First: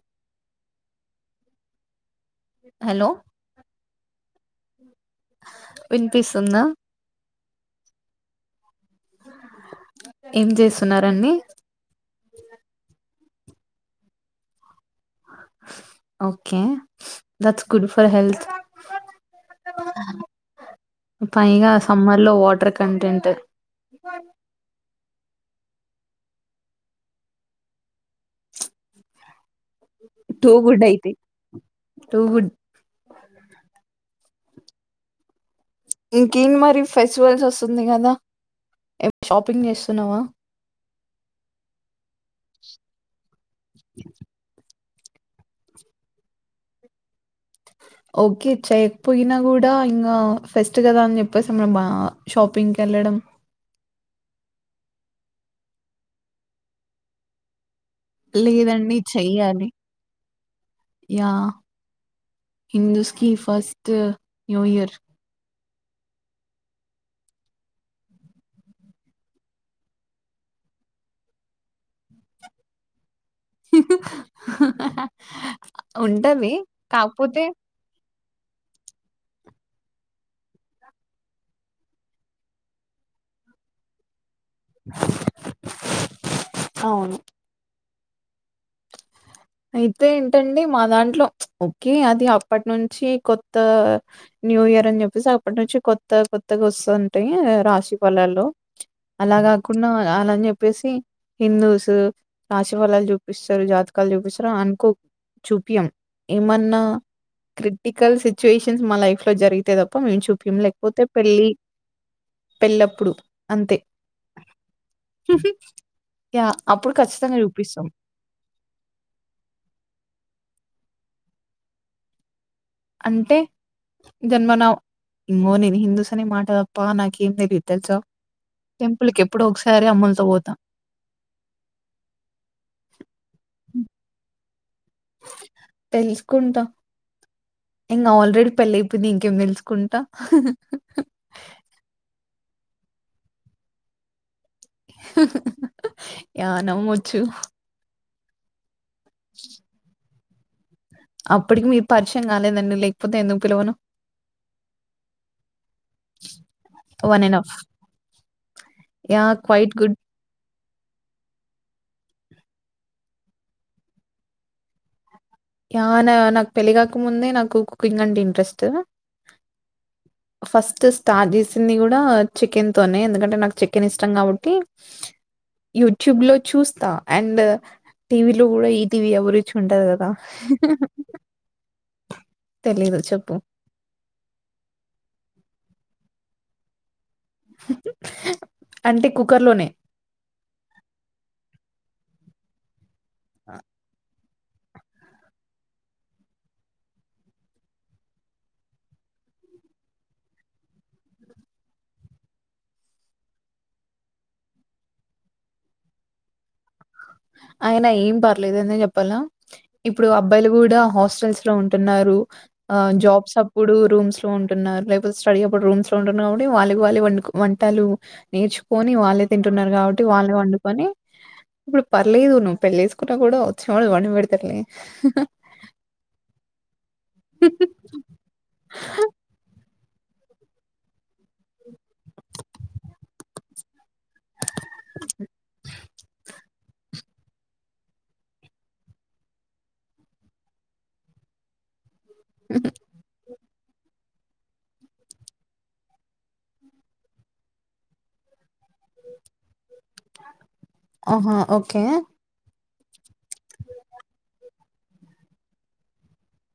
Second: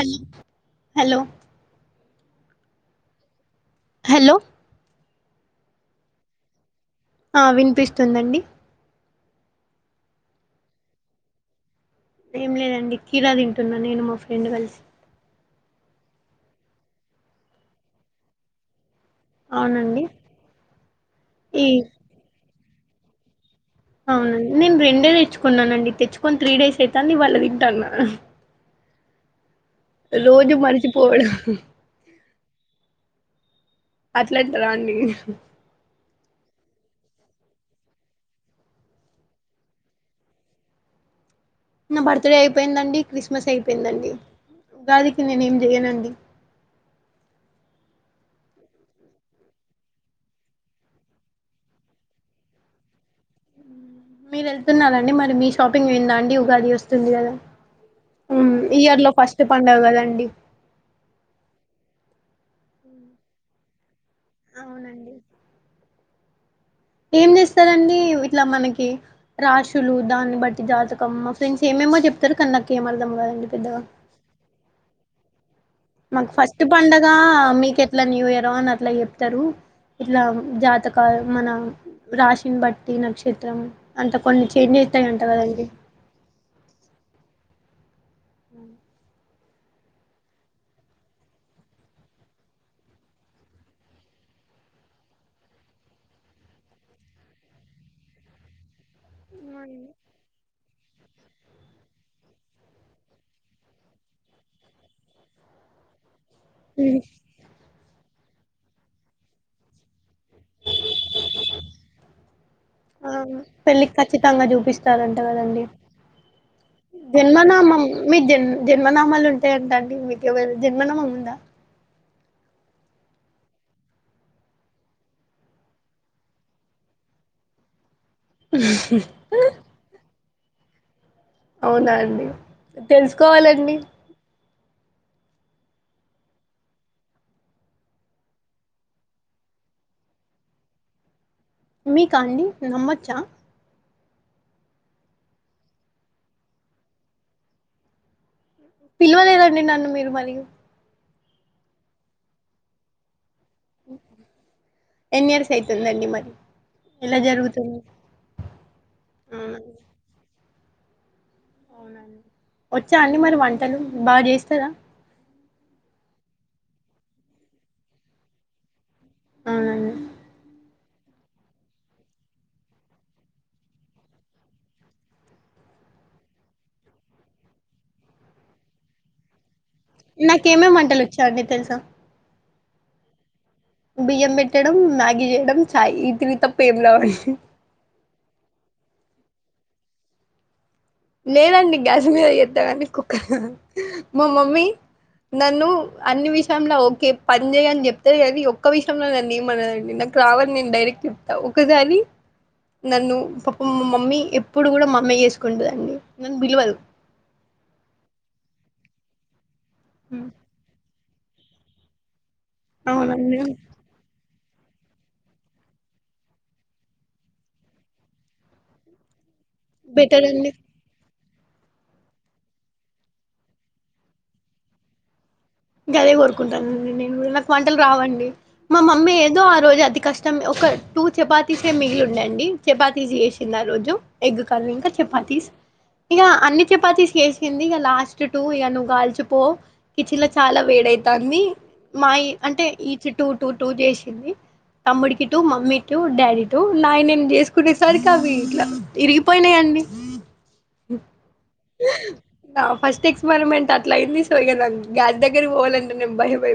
Hello hello hello hello వినిపిస్తుంద ఆ వినిపిస్తుందండి ఏం చేస్తున్నారండి ఏం లేదండి కీరా తింటున్నా నేను మా ఫ్రెండ్ కలిసి okay that's good for health అవునండి ఈ పైగా సమ్మర్ లో వాటర్ కంటెంట్ అవునండి నేన్ రెండే తె చ్చుకున్నానండి తెచ్చుకొని త్రీ డేస్ అయితాంది ఇవాళ్ళ తింటన్నా. టూ రోజు గుడ్ అయితాయి మరిచిపోవడంహా టూ గుడ్ అట్లంటరా అండి ఇంకేం మరి ఫెస్టివల్స్ వస్తుంది కదా ఏమి షాపింగ్ చేస్తున్నవా నా బర్త్డే అయిపోయిందండి క్రిస్మస్ అయిపోయిందండి. ఉగాదికి నేనేం చేయ్యనండి. ఓకే చేయకపోయినా కూడా ఇంగా ఫెస్ట్ కదా అని చెప్పేసి మ బా షాపింగ్ కి వెళ్ళడం, మీరు వెళ్తున్నారండి మరి మీ షాపింగ్ అయిందా అండి ఉగాది వస్తుంది కదా, లేదండి ఇయర్ లో ఫస్ట్ చెయ్యాలి పండుగ కదండి యా హిందుస్ కి ఫస్ట్ న్యూ ఇయర్ అవునండి ఏం చేస్తారండి ఇట్లా మనకి రాశులు దాన్ని బట్టి జాతకం మా ఫ్రెండ్స్ ఏమేమో చెప్తరు కాని నాకు ఏమ్ అర్థం కాదు పెద్దగా హ మాకు ఫస్ట్ పండగ మీకు ఎట్లా న్యూ ఇయర్ రో అట్లా చెప్తరు ఇట్లా జాతకాలు మన రాశిని బట్టి నక్షత్రం అంత కొన్ని చేంజ్ అయితయంట కదండి అవును అయితే ఏంటండి మా దాంట్లో చ్ ఓకే అది అప్పటి నుంచి కొత్త న్యూ ఇయర్ అని చెప్పేసి అప్పటి నుంచి కొత్త కొత్తగా వస్తుంటాయి రాశిఫలాలు అలా కాకుండా అలాని చెప్పేసి హిందూస్ రాశి ఫలాలు చూపిస్తారు జాతకాలు చూపిస్ అలా అనుకోకు చూపియం ఏమన్నా హ్మ్. క్రిటికల్ సిచ్యువేషన్స్ మా లైఫ్ లో జరిగితేే తప్పా మేము చూపియం లేకపోతే పెళ్ళి ఆ పెళ్ళప్పుడు అంతే పెళ్ళికి ఖచ్చితంగా చూపిస్తారంట హుహ్ కదండి అప్పుడు ఖచ్చితంగా చూపిస్తాం అంటే ఏటండి మీకు ఏమైన జన్మనామం ఉందా అంటే జన్మనామం ఎమో నేను హిందూస్ అనే మాటదప్ప నాకేం తెలిదు తెలుసా టెంపుల్కి ఎప్పుడో ఒకసారి అమ్మాల్తో పో తం అవునా అండి తెలుసుకోవాలండి తెలుసుకుంటా ఇంకా ఆల్రెడీ పెళ్ళైపోయింది ఇంకేం తెలుసుకుంటా మీకా అండి నమ్మొచ్చా నమ్మొచ్చు పిలవలేదండి నన్ను మీరు మరి అప్పటికి మీరు పరిచయం కాలేదండి లేకపోతే ఎందుకు పిలవను ఎన్ ఇయర్స్ అవుతుందండి మరి ఎలా వన్ అండ్ హాఫ్ జరుగుతుంది యా క్వైట్ గుడ్ వచ్చా అండి మరి వంటలు బాగా చేస్తదా నా నాకు పెళ్లిగాక ముందే నాకు కుకింగ్ అంటే ఇంట్రెస్ట్ అవునండి ఫస్ట్ స్టార్ట్ చేసింది కూడా చికెన్ తోనే ఎందుకంటే నాకు చికెన్ ఇష్టం కాబట్టి యూట్యూబ్ లో చూస్తా అండ్ టీవీలో కూడా ఈటీవీ ఎవరు నాకేమేమి వంటలు వచ్చోండి తెలుసా తెలీదు చెప్పు బియ్యం పెట్టడం మ్యాగీ చేయడం చాయ్ ఈ త్రీ తప్ప ఏం రావు అంటే కు కుకర్లోనే నేనండి గ్యాస్ మీద చేత్త కానీకు మా మమ్మీ నన్ను అన్ని విషయంలో ఓకే పని చేయని చెప్త కానీ ఒక్క విషయంలో నన్ని ఏమనదండి నాకు రావని నేను డైరెక్ట్ చెప్తా ఒకసారి నన్ను పాప మా మమ్మీ ఎప్పుడు కూడా మా మమ్మీయే చేసుకుంటుంది అండి నన్ బిల్వదు ఆయనా ఏం పర్లేదనే చెప్పాలా ఇప్పుడు అబ్బాయిలు కూడా హాస్ టచ్లో ఉంటున్నారు ఆ జాబ్స్ అవునండి అప్పుడు రూమ్స్ టు ఉంటున్నారు లేపోతే స్టడీ అప్పుడు రూమ్స్ లో ఉంటున్నారు కాబటి వాళ్ళకిళ్ళ వ వంటలు నేర్చుకొని వాళ్లే తింటున్నారు కాబట్టి బెటర్ వాళ్ళని అండి వండుకొని ఇప్పుడు పర్లేదు నువ్వు పెళ్లి చేసుకున్నా కూడా వచ్చినవాళ్ళు వండి పెడతారులే గదే కోరుకుంటాను నేను నాకు వంటలు రావండి మా మమ్మీ ఏదో ఆ రోజు అతి కష్టం ఒక టూ చపాతీసే మిగిలి అండి చపాతీస్ చేసింది ఆ రోజు ఎగ్ కర్రీ ఇంకా చపాతీస్ ఇంగా అన్ని చపాతీస్ చేసింది ఇగ లాస్ట్ టు ఇక నువ్వు కాల్చూపో ఈ చిన్న చిన్న చాలా వేడైతాంది మాయి అంటే ఈ చుట్టూ టూ టూ చేసింది తమ్ముడికి టూ మమ్మీ టూ డాడీ టటు నా నేను చేసుకునేసరి అవి ఇట్లా విరిగిపోయినాయండి ఆహా! ఓకే. ఫస్ట్ ఎక్స్పెరిమెంట్ అట్లా అయ్యింది సో ఇంకా గ్యాస్ దగ్గరికి పోవాలంటేను భయమై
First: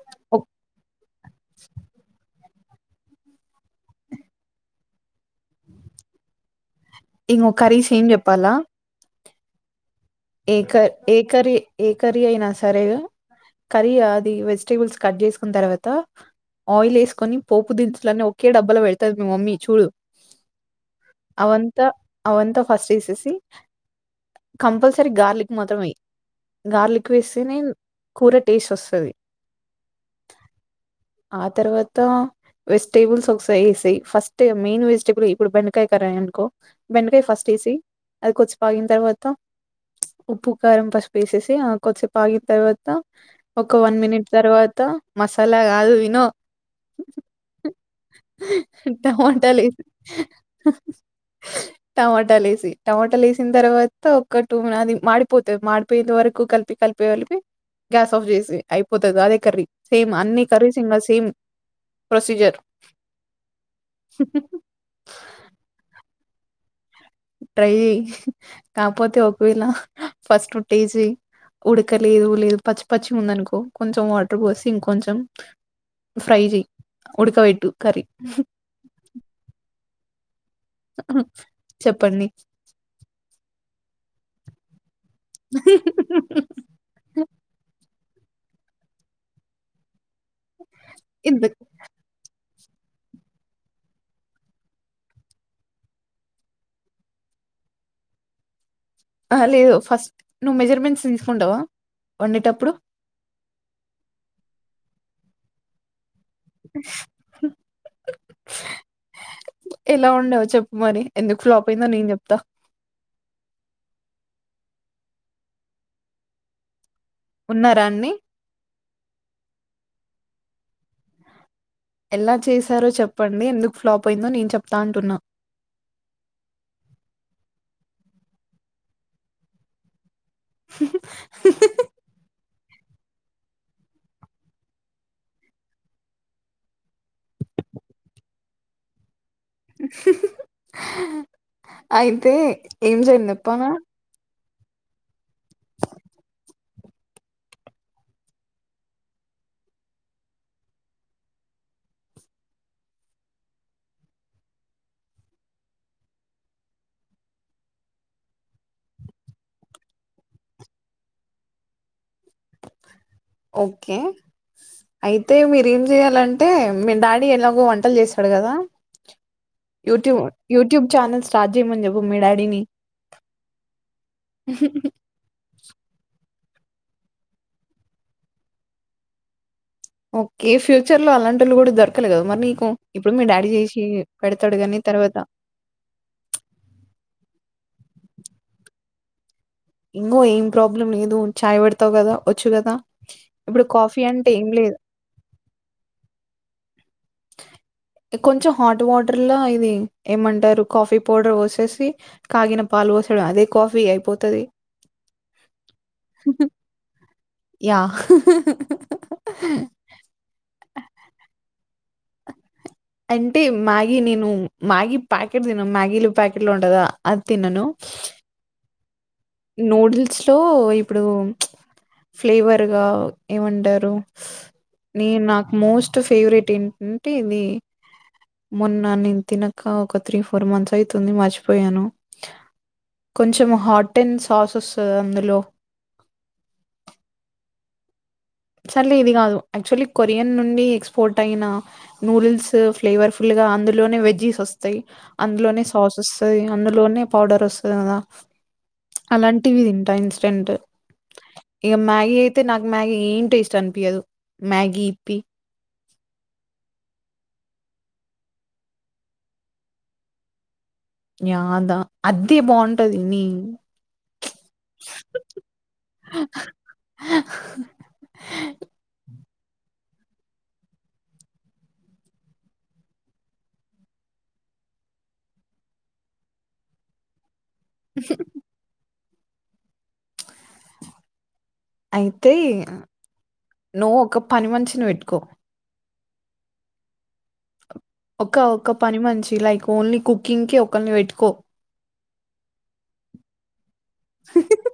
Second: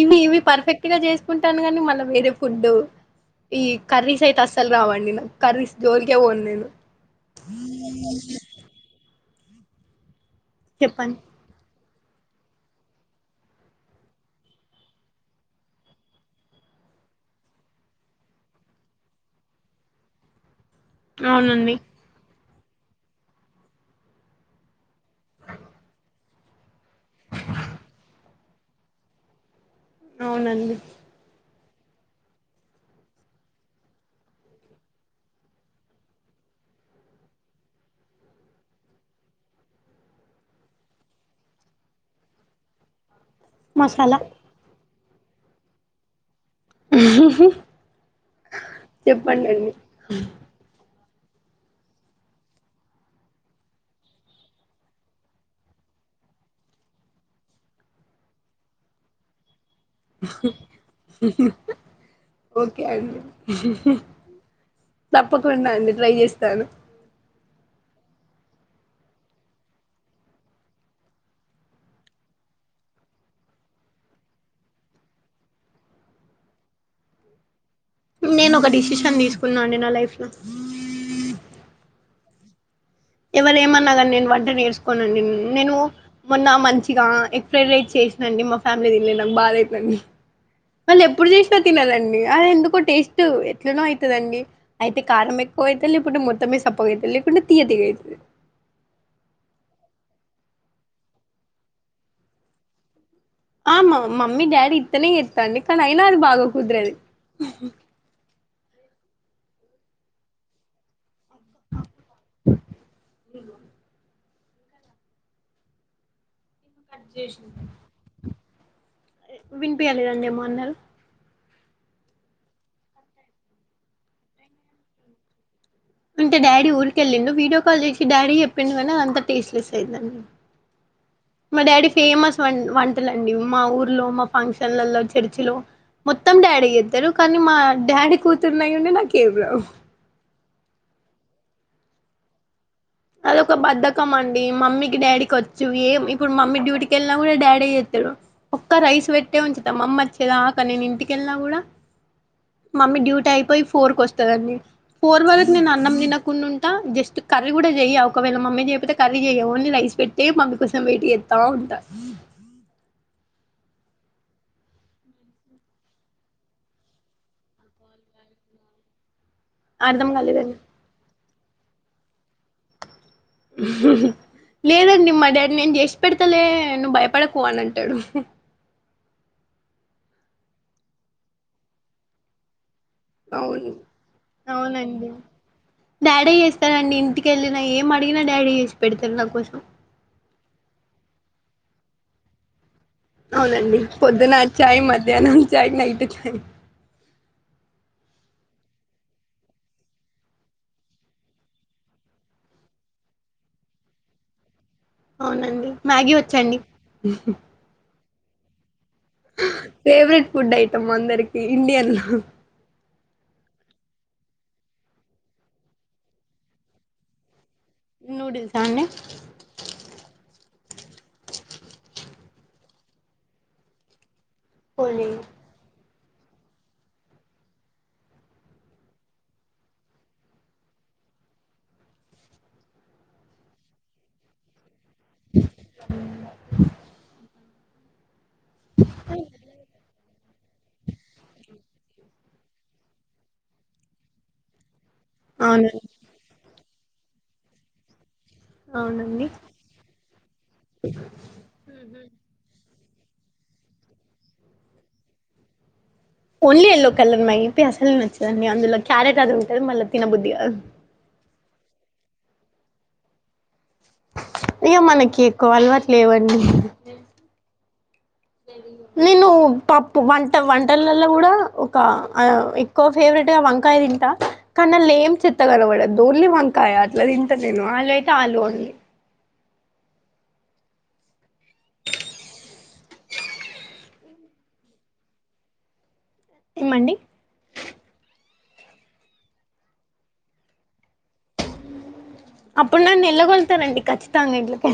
ఇవి ఇవి ఒక్ పర్ఫెక్ట్ గా చేసుకుంటాను కానీ మనం వేరే ఫుడ్డు ఈ కర్రీస్ అయితే అస్సలు రావండి నాకు కర్రీస్ జోలికే పోను నేను ఇగో కరీస్ ఏం చెప్పాలా ఏకర్ ఏ చెప్పండి కర్రీ ఏ కర్రీ అయినా సరే కర్రీ అది వెజిటబుల్స్ కట్ చేసుకున్న తర్వాత ఆయిల్ ఏసుకొని పోపు దినుసులను ఒకే డబ్బాలో పెడతాది మీ మమ్మీ చూడు అవునండి అవంత అవంత ఫస్ట్ ఏసేసి కంపల్ తరి గార్లిక్ మొత్తం వెయ్యి గార్లిక్ వేస్తేనే కూర టేస్ట్ వస్తది అవునండి ఆ తర్వాత వెజిటేబుల్స్ ఒకసారి వేసేయ్ ఫస్ట్ మెయిన్ వెజిటేబుల్ ఇప్పుడు బెండకాయ కరాయి అనుకో బెండకాయ ఫస్ట్ వేసేయ్ అది కొచ్చి పాగిన తర్వాత ఉప్పు కారం పసుపు వేసేసి ఆ కొద్దిసేపు ఆగిన తర్వాత ఒక వన్ మసాలా మినిట్ తర్వాత మసాలా కాదు విను టమాట చెప్పండి లెయ్ అండి టమాటాలు ఏసి టమాటాలు ఏసిన తర్వాత ఒక్క టుమ్ నాది మాడిపోత మాడిపోయేంత వరకు కలిపి కలిపే కలిపి గ్యాస్ ఆఫ్ చేసి అయిపోతది అదే కర్రీ సేమ్ అన్ని కర్రీస్ ఇంగ సేమ్ ప్రొసీజర్. ఓకే అండి తప్పకుండా అండి ట్రై చేస్ స్తను ట్రై చెయి కాపోతే ఒకవేళ ఫస్ట్ టేస్ట్ చేయి ఉడకలేదు లేదు పచ్చి పచ్చి ఉందనుకో కొంచెం వాటర్ పోసి ఇంకొంచెం ఫ్రై చెయి ఉడకవెట్టు నేను ఒక డిసిషన్ తీసుకున్నా అండి నా లైఫ్ ల ఉ చెప్పండి ఎవలేమన్నా గానీ నేను వంట నేరుసు కొను అండి నేను నేను మొన్న మంచిగా ఎగ్ ఫ్రైడ్ రైస్ చేసి అండి మా ఫ్యామిలీ తిన్లే నాకు బాధ అయిపెంది వాళ్ళు ఎప్పుడు చేసినా ఎందుకు? తినరండి అది ఎందు కో టేస్ట్ ఎట్లనో అయితదండి అయితే కారం ఎక్కువ అయితది లేకుంటే మొత్తమే సప్పగా అయితది లేకుంటే తీయ తీయగైతది లేదు ఫస్ట్ నువ్వు మెజర్మెంట్స్ ఎంచుకుంటవా వండేటప్పుడు ఆ మా మమ్మీ డాడీ ఇత్తనే ఎతాంది కనీ అయి న్న అది బాగా కుదురది ఎలా వండా వో చెప్పు మరి ఎందుకు ఫ్లాప్ అయిందో నేను చేప్త ఉన్నారాన్ని వినిపియాలేదండి ఏమొ అన్నరు ఎలా చేసారో చెప్పండి ఎందుకు ఫ్లాప్ అయిందో నేను చెప్తా అంటున్నా అంటే డాడీ ఊరి కేళ్ళిండు వీడియో కాల్ చేసి డాడీ చెప్పిండు కానీ అంత టేస్ట్ లేస్ అయిందండి మా డాడీ ఫేమస్ వంటలండి మా ఊర్లో మా ఫంక్షన్లలో చర్చిలో మొత్తం డాడీ చెత్తరు కానీ మా డాడీ కూతురునై యుండి నాకు ఎంరావు అయితే ఏం చేయండి అదొక చెప్పనా బద్దకం అండి ఈ మమ్మీకి డాడీకి వచ్చు ఏం ఇప్పుడు మమ్మీ డ్యూటీకి ఏళ్ళినా కూడా డాడే చెత్తాడు ఒక్క రైస్ పెట్టే ఉంచుతా మమ్మి వచ్చేదాక నేను ఇంటికెళ్ళిన కూడా మమ్మీ డ్యూటీ అయిపోయి ఫోర్ కు వస్తాదండి ఫోర్ వరకు నేను అన్నం తినకుండా ఉంటా జస్ట్ కర్రీ కూడా చెయ్య ఒకవేళ మమ్మీ చేయపోతే కర్రీ చెయ్య ఓన్లీ రైస్ పెట్టే మమ్మీ కోసం వెయిట్ చేత్త ఉంటా ఓకే అయితే మీరు ఏం చేయాలంటే మీ డాడీ ఎలాగో వంటలు చేస్తడు కదా అర్థం యూట్యూబ్ కాలేదండి యూట్యూబ్ చానల్స్ స్టార్ట్ చేయమని చెప్పు మీ డాడీని లేదండి మా డాడి నేను చేషి పెడు తలే నువు భయపడకు అని అంటడు ఓకే ఫ్యూచర్ లో అలాంటోలు కూడా దొరకలే కదా మరి నీకు ఇప్పుడు మీ డాడీ అవున్ చేసి పెడతాడు కానీ అవునండి తర్వాత డాడి చేస్తాడండీ ఇంటికెల్లీ ఏం అడిగిన డాడీ జేసి పెడతడు నా కోసం ఇంగో ఏం ప్రాబ్లం లేదు చాయ్ పెడతావు గదా వచ్చు గదా అవునండి పొద్దున చాయ్ మధ్యాహ్నం చాయ్ నైట్ చాయ్ కొంచెం హాట్ వాటర్ లో ఇవి ఏమంటారు కాఫీ పౌడర్ పోసేసి కాగిన పాలు పోసుడు అదే కాఫీ అయిపోతది అవునండి మ్యాగీ వచ్చండి యా ఫేవరెట్ ఫుడ్ ఐటమ్ అందరికి ఇండియ లా ఉ అంటే మ్యాగీ నేను మ్యాగీ ప్యాకెట్ తినం మ్యాగీలో ప్యాకెట్ లో ఉంటది కదా ఆది తినను నూడిల్సా అండి నూడిల్స్ లో ఇప్పుడు ఫ్లేవరు ఏమంటారు ఓన్లీ నే నాక్ మోస్ట్ ఫేవరెట్ ఏంటంటే ఇది మొన్న నేను తినక ఒక త్రీ ఫోర్ మంత్స్ అయితుంది మర్చిపోయాను కొంచెం హాటు దెన్ సాసస్ అందులో సర్లే ఇవి కాదు ఆక్చుల్లీ కొరియా యన్ నుండి ఎక్స్పోర్ట్ అయిన నూడిల్స్ ఫ్లేవర్ ఫుల్ గా అందులోనే వెజిస్ వస్తాయ్ అందులోనే అవునండి సాస్ వస్తది అందులోనే పౌడర్ వస్తది కదా అవునండి అలాంటివి తింటా ఇన్స్టెంట్ ఇగ మ్యాగీ అయితే నాక్ మ్యాగీ టేస్ట్ అనిపియదు మ్యాగి ఇప్పి ఓన్లీ ఎల్లో కలర్ మ్యాగీ అయితే అసలు నచ్చదండి అందులో క్యారెట్ అది ఉంటది మళ్ళ తినబుద్ధి కాదు ఆదా అద్దె బాగుంటది నీ ఇగ మనకి ఎక్కువ అలవాటు లేవండి నేను పప్పు వంట వంటలల్లో గుడా ఒక ఆ ఎక్కువ ఫేవరెట్ గా వంకాయ తింటా కానీ దాన్ల ఏం చెత్త కనపడదు ఓన్లీ వంకాయ అట్ల తిన్ నేను ఆలు అయితే ఆలు ఓన్లీ అయితే నువ్వు ఒక పని మనిషిని పెట్టుకో ఏమండీ ఒక ఒక్క పని మనిషి లైక్ ఓన్లీ కుకింగ్ కి ఒక ఒకల్ని పెట్టుకో అప్పుడు నన్ ఎల్లగొళ్తానండి ఖచ్చితంగా ఇంట్లకి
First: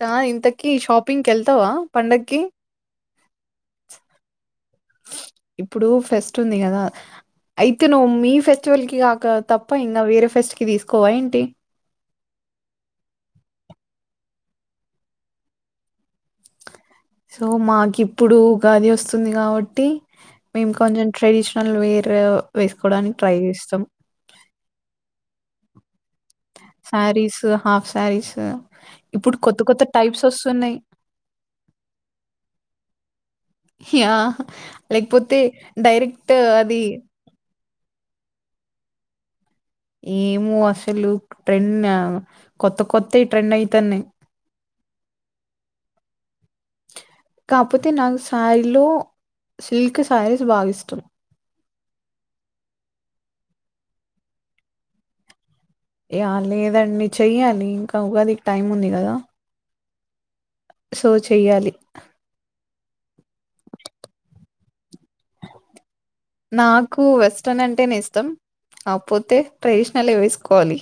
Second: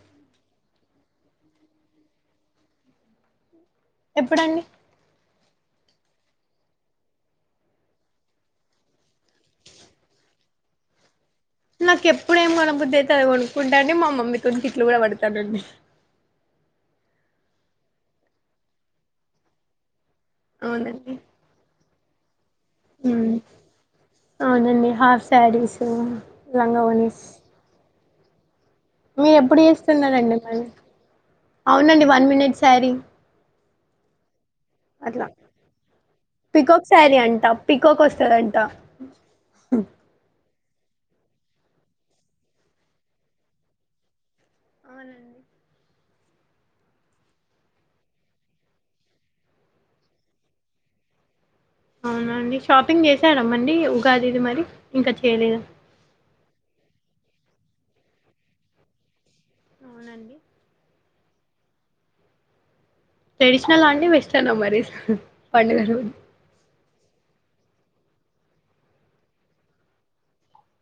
తా ఇంతకీ షాపింగ్ కెల్తావా పండక్కి ఎప్పుడండి ఇప్పుడు ఫెస్ట్ ఉంది గదా అయితే నువ్వు మీ ఫెస్టివల్ కి కాక తప్ప ఇంకా వేరే ఫెస్ట్ కి తీసుకోవా ఏంటి నాకు ఎప్పుడు ఏం కొనబుద్ధి అయితే అది కొనుక్కుంటా అండి. మా మమ్మీతో తిట్లు కూడా పడతానండి. సో మాకి ఇప్పుడు ఉగాది వస్తుంది కాబట్టి మేం కొంచెం అవునండి ట్రెడిషనల్ వేర్ తఒ వేసుకోవడానికి మ్మ్ ట్రై చేస్తాం. సారీసు సారీస్ హాఫ్స్ చారిస్ మీరు ఎప్పుడు చేస్తున్నారండి. మళ్ళ అవునండి వన్ మినిట్ శారీ. ఆ అట్లా లేకపోతే డైరెక్ట్ అది కోక్ వస్తదంట ఏమో అస్ లు ట్రెండ్ కొత్త కొత్తవి ట్రెండ్ అయితన్నాయ్ అవునండి కాకపోతే నాకు శారీలో సిల్క్ శారీస్ బాగా ఇష్టం. అవునండి షాపింగ్ చేసారుమ్మండి ఉగాది ఇది మరి ఇంకా చేయలేదు. యా లేదండి చెయ్యాలి. ఇంకా ఉగాదికి టైం ఉంది కదా! అవునండి సో చెయ్యాలి ట్రెడిషనల్ అండి వెస్టర్న్ మరి పండుగలు నాకు వెస్ట్రన్ అంటేనే ఇష్టం. కాకపోతే ట్రెడిషనల్ ఏ వేసుకోవాలి.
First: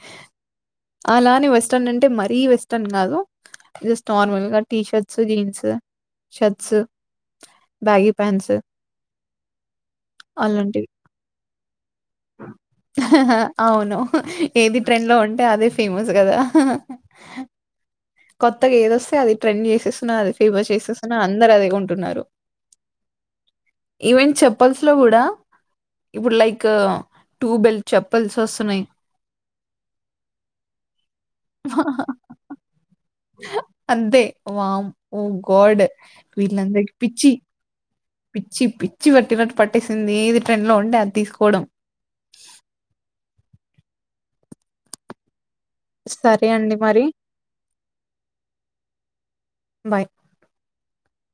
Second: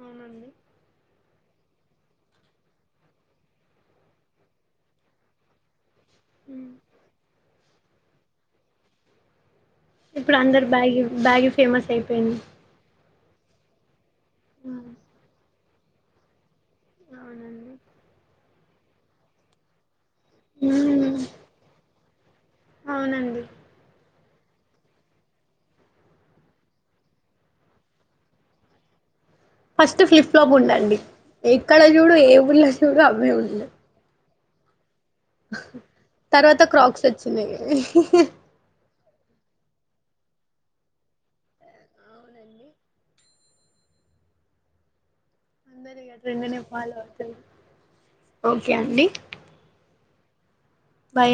అవునండి. అలానే వెస్ట్రన్ అంటే మరీ వెస్ట్రన్ కాదు జస్ట్ నార్మల్ గా T shirts, jeans. Um. Shirts, baggy pants. ఇప్పుడు అందరు అలాంటివి. బ్యాగి బ్యాగి ఫేమస్ అయిపోయింది. హ హె అవును ఏది ఉమ్. ట్రెండ్ లో ఉంటే అదే ఫేమస్ కదా ఆ ఆ అవునండి కొత్తగా ఏదొస్తే అది ట్రెండ్ చేసేస్ అ ఫేమస్ చేసేస్తున్నా మ్మ్ అందరు అదే కొంటున్నారు. అవునండి ఈవెన్ చెప్పల్స్ లో కూడా ఇప్పుడు లైక్ టూబెల్ చెప్పల్స్ వస్తున్నాయి. ఫస్ట్ ఫ్లిప్లాప్ ఉండండి ఎక్కడ చూడు ఏ ఉ చూడు అవ్వే ఉంది. ఒ వమ్ ఓ గాడ్ తర్వాత వీళ్లందరికీ క్రాక్స్ పిచ్చి వచ్చినాయి పిచ్చి పిచ్చి వటినట్టు పట్ట సింది ఏది ట్రెండ్ లో ఉండే అది తీసుకోవడం అందరి గ సరే రెండునే అండి ఫాలో మరి అవుతుంది ఓకే అండి బాయ్ బైన్